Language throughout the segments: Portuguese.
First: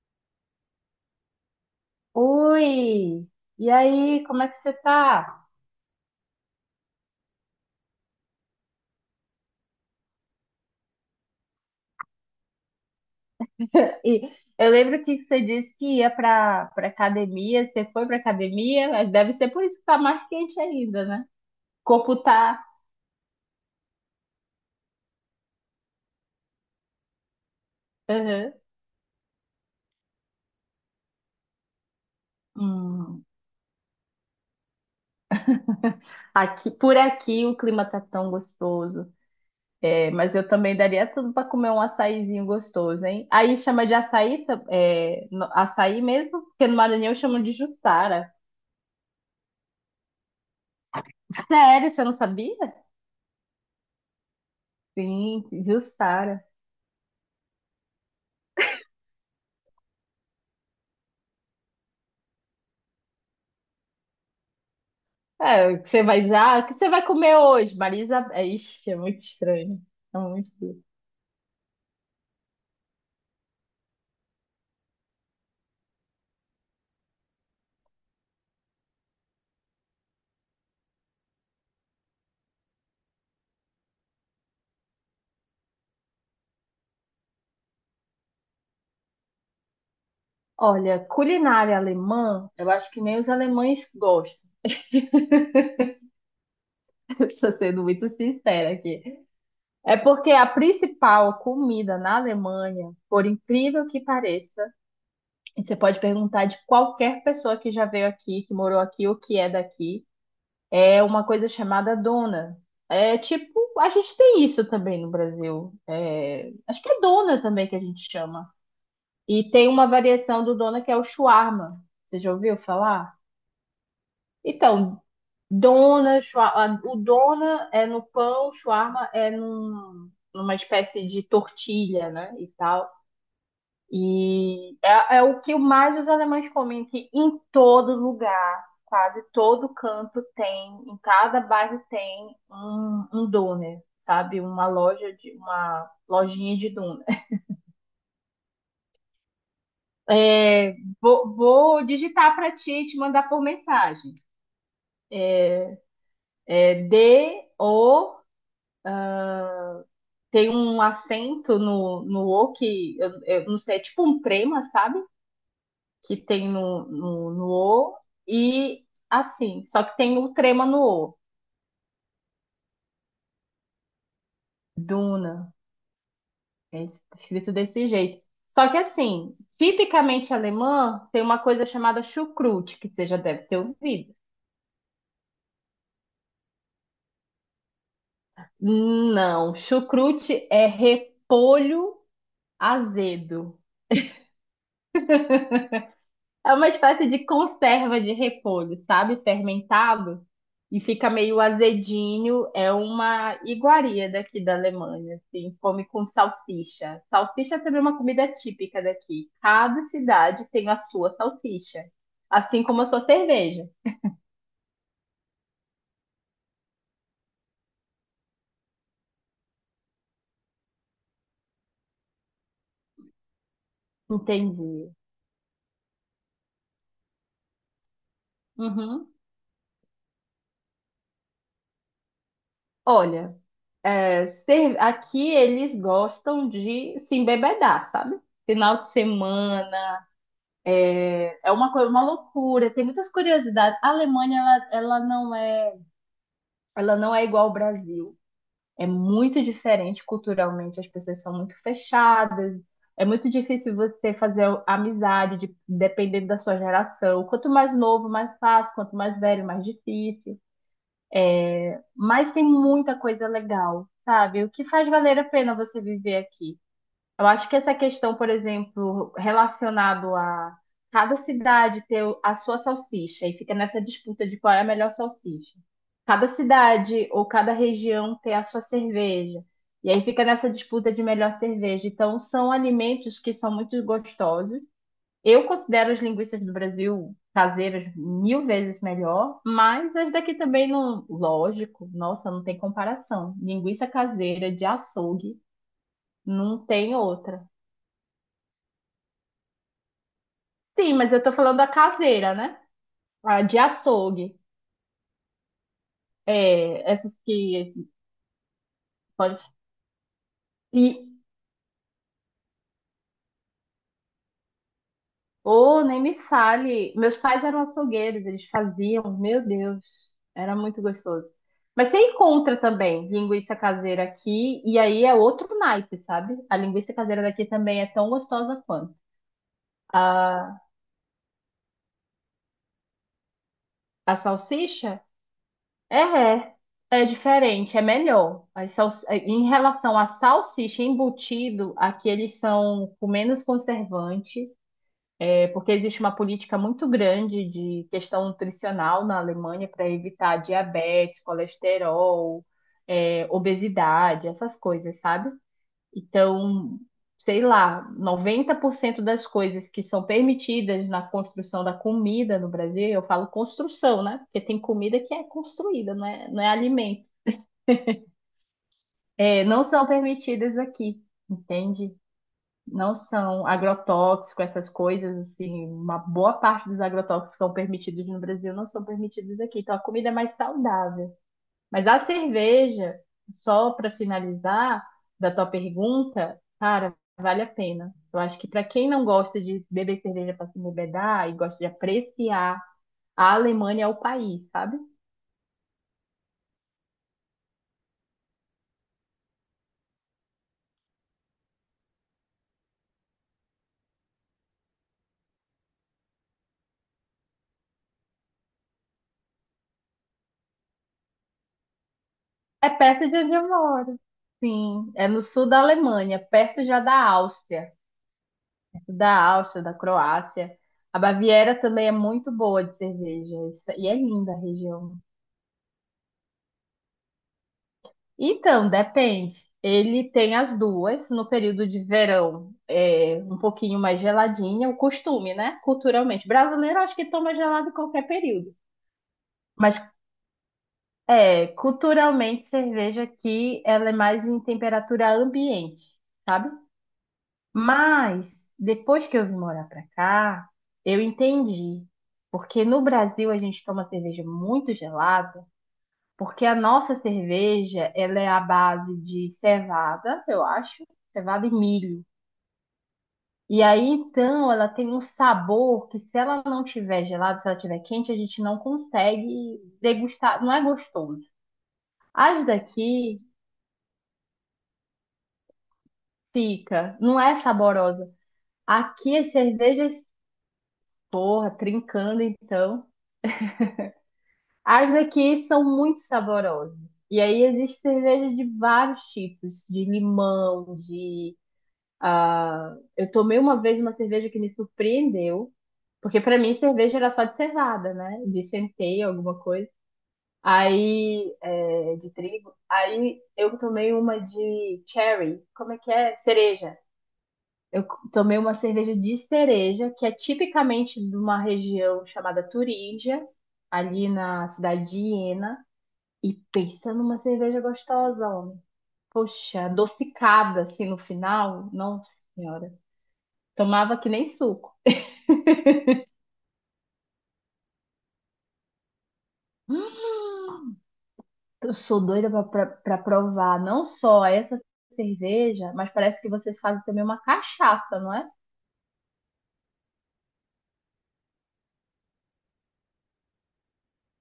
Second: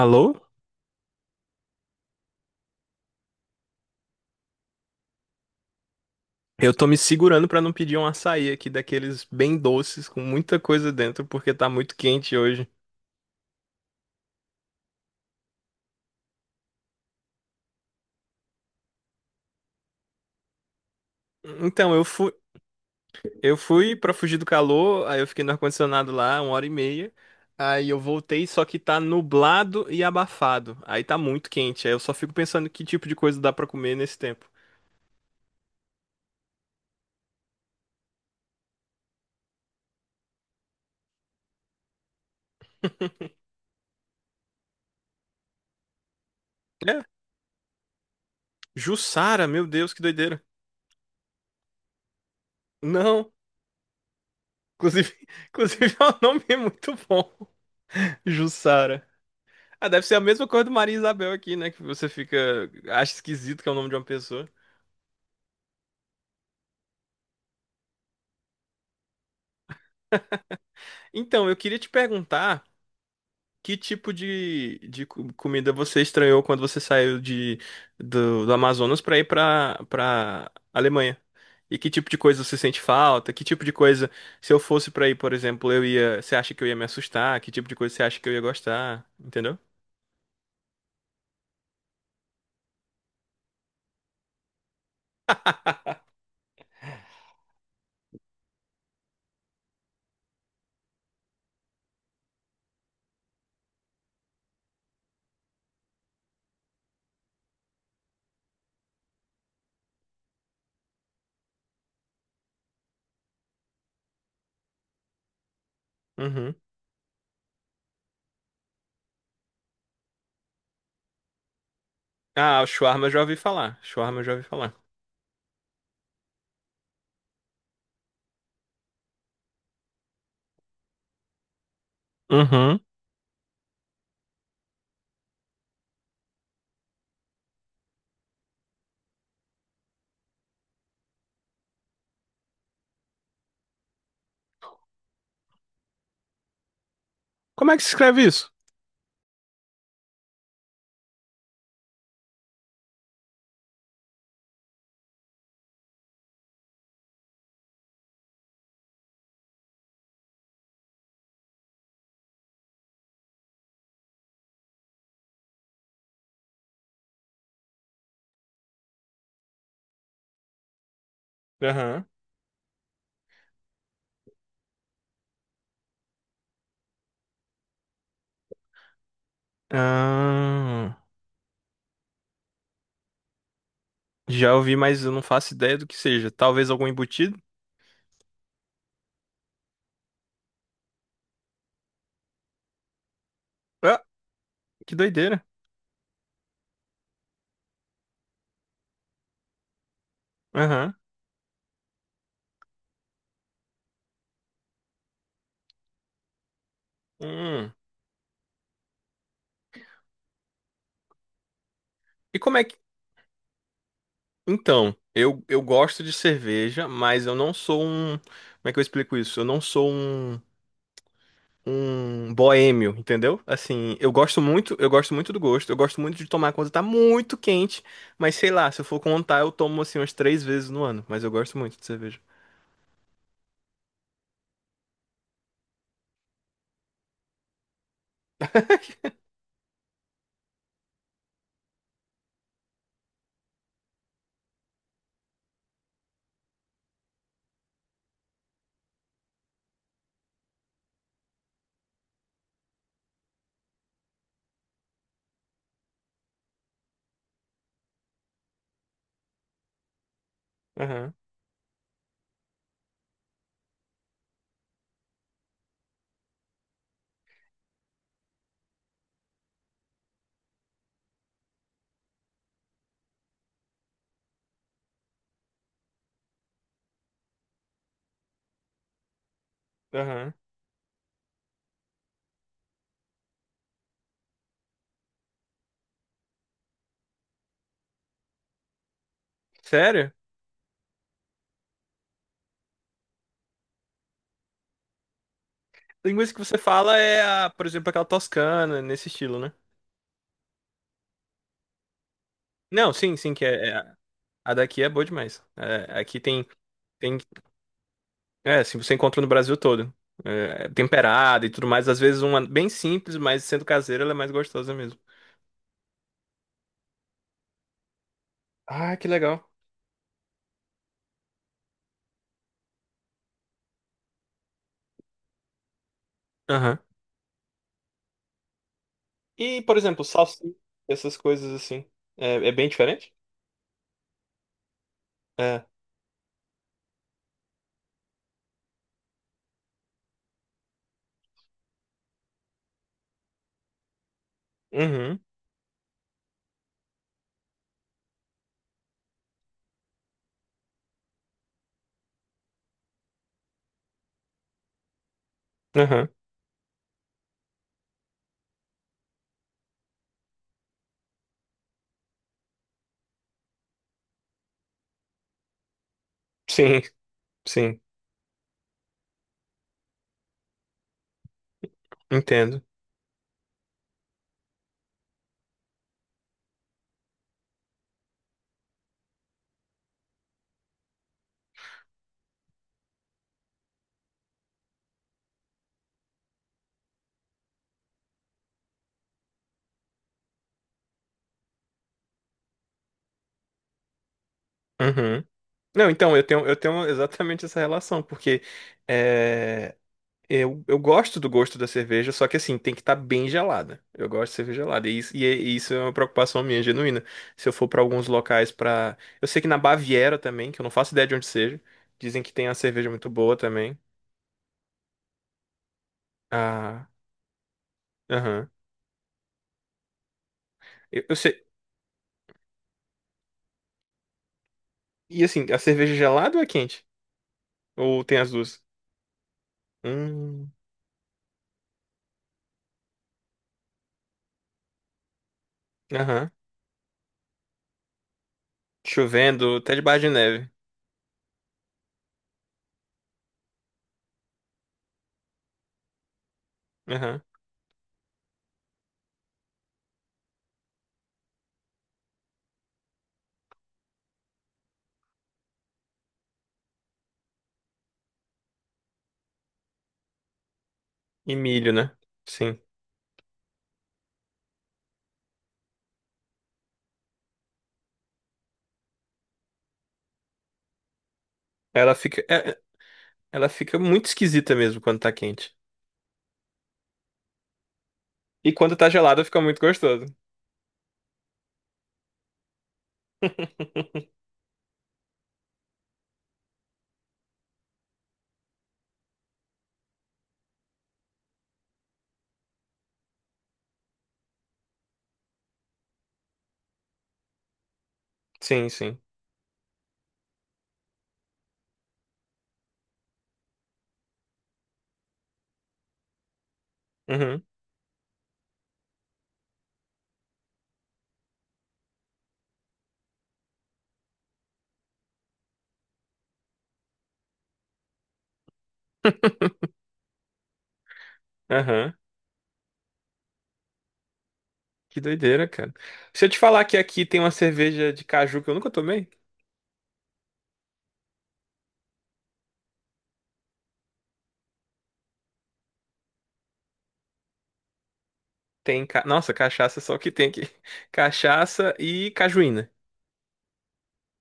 Alô? Oi! E aí, como é que você tá? Eu tô me segurando pra não pedir um açaí aqui daqueles bem doces com muita coisa dentro porque tá muito quente hoje. E eu lembro que você disse que ia pra academia, você foi pra academia, mas deve ser por isso que tá mais quente ainda, né? O Então, eu corpo fui, tá. eu fui para fugir do calor, aí eu fiquei no ar-condicionado lá 1 hora e meia. Aí eu voltei, Uhum. só que tá nublado e abafado. Aí tá muito quente. Aí eu só fico pensando que tipo de Hum. coisa dá pra comer nesse tempo. Aqui, por aqui o clima tá tão gostoso. É, mas eu também daria tudo pra comer um açaizinho gostoso, hein? Aí chama de açaí, açaí mesmo, porque no É, Maranhão chamam de jussara. Jussara, meu Deus, que doideira. Sério, você não sabia? Não, inclusive, Sim, inclusive é um jussara. nome muito bom. Jussara. Ah, deve ser a mesma coisa do Maria Isabel aqui, né? Que você fica. Acha esquisito que é o nome de uma pessoa. É, o que você vai dizer, ah, o que você vai comer hoje, Marisa? É, Ixi, é muito estranho. É muito duro. Então, eu queria te perguntar que tipo de comida você estranhou quando você saiu do Amazonas pra ir pra Alemanha? E que tipo de coisa você sente falta? Que tipo de coisa, se eu fosse pra ir, por exemplo, eu ia. Você acha que eu ia me assustar? Que tipo de coisa você acha que eu ia gostar? Entendeu? Olha, culinária alemã, eu acho que nem os alemães gostam. Estou sendo muito sincera aqui. É porque a principal comida na Alemanha, por incrível que pareça, e você pode perguntar de qualquer pessoa que já veio aqui, que morou aqui ou que é daqui, é uma coisa chamada dona. É tipo, a gente tem isso também no Brasil. É, Uhum. acho que é dona também que a gente chama. E tem uma variação do dona que é o shawarma. Você já ouviu Ah, o shawarma eu falar? já ouvi falar. Shawarma eu já ouvi falar. Então, dona, o dona é no pão, o shawarma é numa espécie de tortilha, né? E Uhum. tal. E é o que mais os alemães comem, que em todo lugar, quase todo canto tem, em cada bairro tem um doner, sabe? Uma loja de uma lojinha de doner. Como é que se escreve isso? É, vou digitar para ti e te mandar por mensagem. É, é D, O, tem um acento no O que eu não sei, é tipo um trema, sabe? Que tem no O e assim, só que tem o trema no O. Aham. Duna, é escrito desse jeito. Só que assim, tipicamente Ah, alemã tem uma coisa chamada chucrute, que você já deve ter ouvido. já ouvi, mas eu não faço ideia do que seja. Talvez algum embutido? Não, chucrute é repolho azedo. Ah, que doideira. É uma espécie de conserva de repolho, sabe? Fermentado. E Aham. fica meio azedinho. É uma iguaria daqui da Alemanha, assim. Come com salsicha. Salsicha Hum. também é uma comida típica daqui. Cada cidade tem a sua salsicha. E como Assim é que. como a sua cerveja. Então, eu gosto de cerveja, mas eu não sou um. Como é que eu explico isso? Eu não sou um. Um boêmio, entendeu? Assim, eu gosto muito, eu Entendi. gosto muito do gosto, eu gosto muito de tomar quando tá muito quente, mas sei lá, se eu for Uhum. contar, eu tomo assim umas 3 vezes no ano, mas eu gosto muito de cerveja. Olha, aqui eles gostam de se embebedar, sabe? Final de semana. É uma coisa, uma loucura, tem muitas curiosidades. A Alemanha, ela não é igual ao Brasil. É muito diferente culturalmente, as pessoas são muito fechadas. É muito difícil você fazer amizade, dependendo da sua geração. Quanto mais novo, mais fácil, quanto mais velho, mais difícil. Aham, Mas tem muita coisa legal, sabe? O que faz valer a pena você viver aqui. Eu acho que essa questão, por exemplo, relacionado a cada cidade ter a sua salsicha e fica nessa disputa de qual é a melhor salsicha. Cada cidade ou cada região ter a sua cerveja. E aí fica aham. nessa disputa de melhor cerveja. Então, são alimentos que são muito gostosos. Eu considero as linguiças do Brasil caseiras mil vezes melhor, mas as Sério? daqui também não, lógico, nossa, não tem comparação. Linguiça caseira de açougue Linguiça que você não tem fala é, outra. a, por exemplo, aquela toscana, nesse estilo, né? Sim, mas eu tô falando a caseira, né? Não, sim, sim, A que de é, é- açougue. a daqui é boa demais. É, aqui tem, É, essas tem, que é, assim, você encontra no pode. Brasil todo. É, E, temperada e tudo mais. Às vezes uma bem simples, mas sendo caseira, ela é mais gostosa mesmo. oh, nem me fale. Meus pais eram açougueiros, eles Ah, que faziam, legal. meu Deus, era muito gostoso. Mas você encontra também linguiça caseira aqui, e aí é outro naipe, sabe? A Aham. linguiça caseira daqui também é tão gostosa quanto. E, por exemplo, salsicha, A, essas coisas assim, é, é bem diferente? a salsicha É. É, é É diferente, é melhor. Em relação à salsicha embutido, aqui eles são com menos conservante, Uhum. Porque existe uma política muito grande de questão nutricional na Alemanha para evitar diabetes, colesterol, obesidade, essas coisas, sabe? Aham. Então, sei lá, 90% das coisas que são permitidas na construção da comida no Brasil, eu falo construção, né? Porque tem comida que é construída, não é Sim, alimento. sim. É, não são permitidas aqui, entende? Entendo. Não são agrotóxico, essas coisas, assim, uma boa parte dos agrotóxicos que são permitidos no Brasil não são permitidos aqui. Então, a comida é mais saudável. Mas a cerveja, só para finalizar da tua pergunta, cara, vale a pena. Eu acho que para quem não gosta de beber cerveja para se embebedar e gosta de apreciar, a Alemanha é o país, sabe? Uhum. Não, então, eu tenho exatamente essa relação, porque é, Eu gosto do gosto da cerveja, só que assim, tem que estar bem gelada. Eu gosto de cerveja gelada. E isso, e é- e isso é uma preocupação minha, genuína. Se eu for para alguns locais para. Eu sei que na Baviera também, que eu não faço ideia de onde seja, dizem que tem uma É cerveja muito perto de onde boa eu também. moro. Sim, é no sul da Alemanha, perto já Ah, da Áustria, aham. perto da Áustria, da Croácia. A Eu sei. Baviera também é muito boa de cerveja, e é linda a região. E assim, a cerveja gelada ou é quente? Ou tem as duas? Então, depende. Ele tem Hum, as duas. No período de verão, é um pouquinho mais geladinha, o costume, né? Culturalmente, aham. brasileiro, acho que toma gelado em qualquer período. Chovendo, até Mas, debaixo de neve. Culturalmente, cerveja aqui, ela é mais em temperatura ambiente, sabe? Aham. Mas, depois que eu vim morar pra cá, eu entendi. Porque no Brasil a gente toma cerveja muito gelada. Porque a nossa cerveja, ela é à base de cevada, eu acho, E cevada e milho, né? milho. Sim. E aí, então, ela tem um sabor que se ela não tiver gelada, se ela tiver quente, a gente não consegue degustar, não é gostoso. Ela fica, As é- é- daqui ela fica muito esquisita mesmo quando tá quente. fica, não é saborosa. E quando tá Aqui gelada as fica muito cervejas, gostoso. porra, trincando então. As daqui são muito saborosas. E aí existe cerveja de vários tipos, de limão, de. Ah, eu tomei uma vez uma cerveja que me surpreendeu, porque pra mim cerveja era só de cevada, né? De Sim, sim. centeio, alguma coisa. Aí, de trigo. Aí eu tomei uma de cherry. Como é que é? Cereja. Uhum, Eu tomei uma cerveja de cereja, que é tipicamente de uma região chamada Turíngia, ali na cidade de Iena. E pensa numa cerveja gostosa, homem. Poxa, adocicada assim no final. aham. Nossa senhora. Tomava que nem suco. Que doideira, cara. Se eu te falar que aqui tem uma cerveja de caju que eu nunca tomei, Hum, eu sou doida pra provar não só essa cerveja, mas parece que vocês fazem também uma cachaça, não é? tem. Ca- Nossa, cachaça só que tem aqui. Cachaça e cajuína.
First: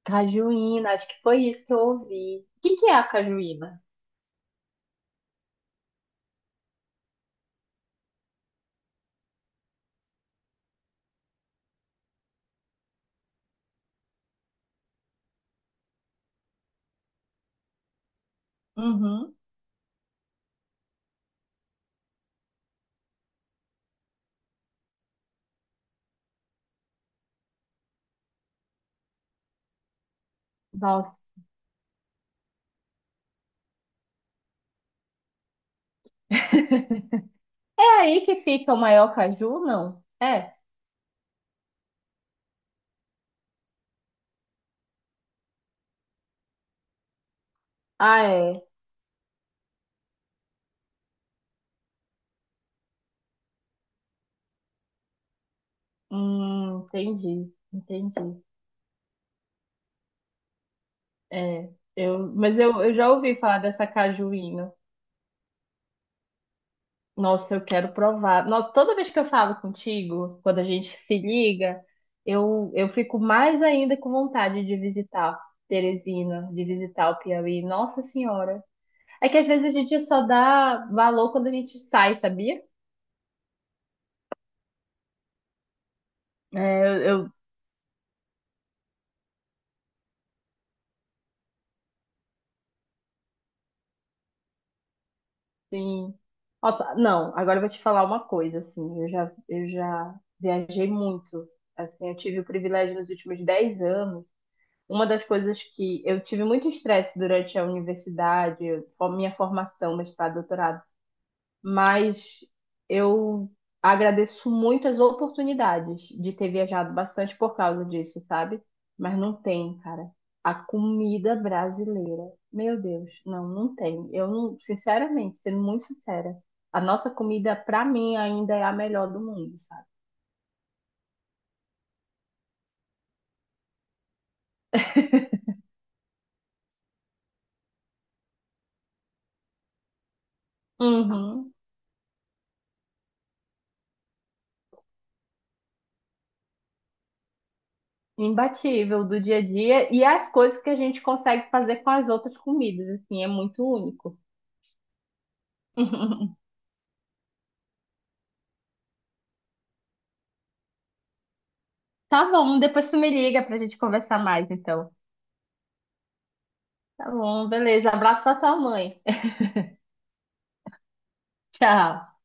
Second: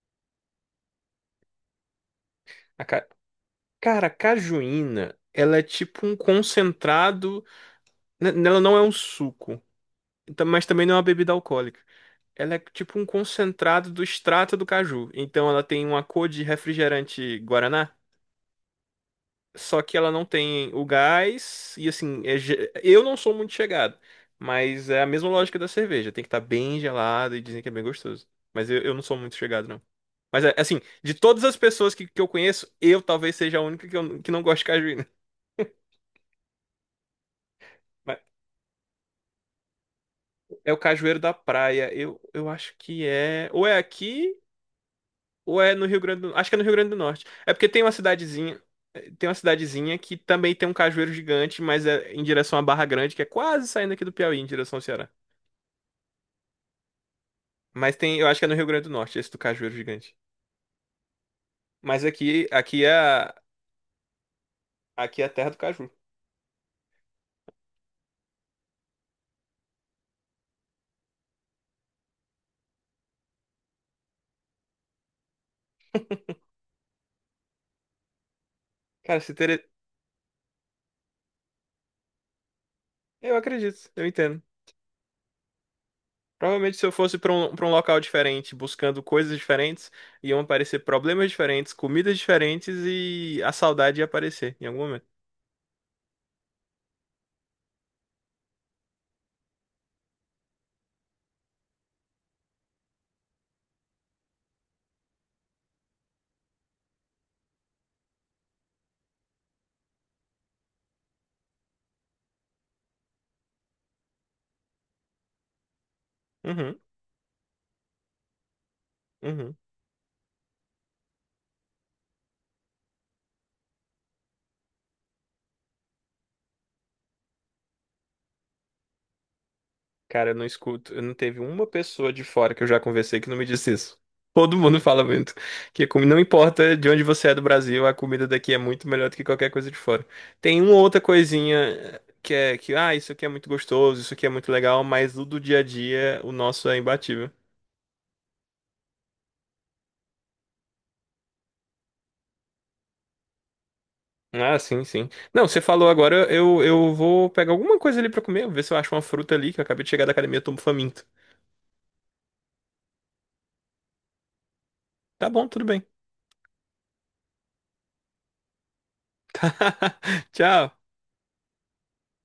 Cajuína, acho que foi isso que eu ouvi. O que A que é a ca- cajuína? Cara, a cajuína, ela é tipo um concentrado. N- Ela não é um suco, então- mas também não é uma bebida alcoólica. Ela é tipo um concentrado do extrato do caju. Então ela tem uma cor de refrigerante Guaraná. Uhum. Só que ela não tem o gás e assim, é ge- eu não sou muito chegado, mas é a mesma lógica da cerveja, tem que estar bem gelado e dizem que é bem gostoso. Mas eu não sou muito chegado, não. Mas é, assim, de Nossa. todas as pessoas que eu conheço, eu talvez seja a única que, que não gosta de cajuína. É Mas aí que fica o maior caju, não? É. é o cajueiro da praia. Eu acho que é. Ou é aqui, ou é no Rio Grande do... Acho que é no Rio Grande do Norte. É porque tem uma Ah, cidadezinha. é. Tem uma cidadezinha que também tem um cajueiro gigante, mas é em direção à Barra Grande, que é quase saindo aqui do Piauí, em direção ao Ceará. Entendi, Mas tem, eu acho entendi. que é no Rio Grande do Norte, esse do cajueiro gigante. É. Mas aqui, mas eu, aqui é, eu já ouvi falar dessa cajuína. aqui é a terra do caju. Nossa, eu quero provar. Nossa, toda vez que eu falo contigo, quando a gente se liga, eu fico mais ainda com vontade de visitar Teresina, de visitar o Piauí. Nossa Senhora. Cara, É se que às ter, vezes a gente só dá valor quando a gente sai, sabia? eu acredito, eu entendo. É, Provavelmente se eu eu, fosse pra eu um, para um local diferente, buscando coisas diferentes, iam aparecer problemas diferentes, comidas diferentes e a saudade ia aparecer em algum momento. sim. Nossa, não, agora eu vou te falar uma coisa, assim, eu já viajei muito. Assim, eu tive o privilégio nos últimos 10 anos. Uma das coisas que eu tive muito estresse durante a universidade, a minha formação, mestrado, doutorado, mas eu agradeço muito as oportunidades de ter Uhum, viajado bastante por causa disso, sabe? Mas não uhum. tem, cara. A comida brasileira, meu Deus, não, não tem. Eu não, sinceramente, sendo muito sincera, a nossa comida, pra mim, ainda é a melhor do mundo, sabe? Cara, eu não escuto, eu não teve uma pessoa de fora que eu já conversei que não me disse isso. Todo mundo fala muito que como não importa de onde você é do Brasil, a comida daqui é muito melhor do que qualquer coisa de fora. Tem uma outra Uhum. coisinha que é que ah, isso aqui é muito gostoso, isso aqui é muito legal, mas do dia a dia o nosso é imbatível. Imbatível do dia a dia e as coisas que a gente consegue fazer com as outras comidas, assim, é muito único. Ah, sim, sim. Não, você falou agora, eu vou pegar alguma coisa ali pra comer, ver se eu acho uma fruta ali, que eu acabei de chegar da academia, eu tô faminto. Tá bom, depois tu me liga pra gente conversar mais, então. Tá bom, tudo bem. Tá bom, beleza. Abraço pra tua mãe. Tchau. Tchau.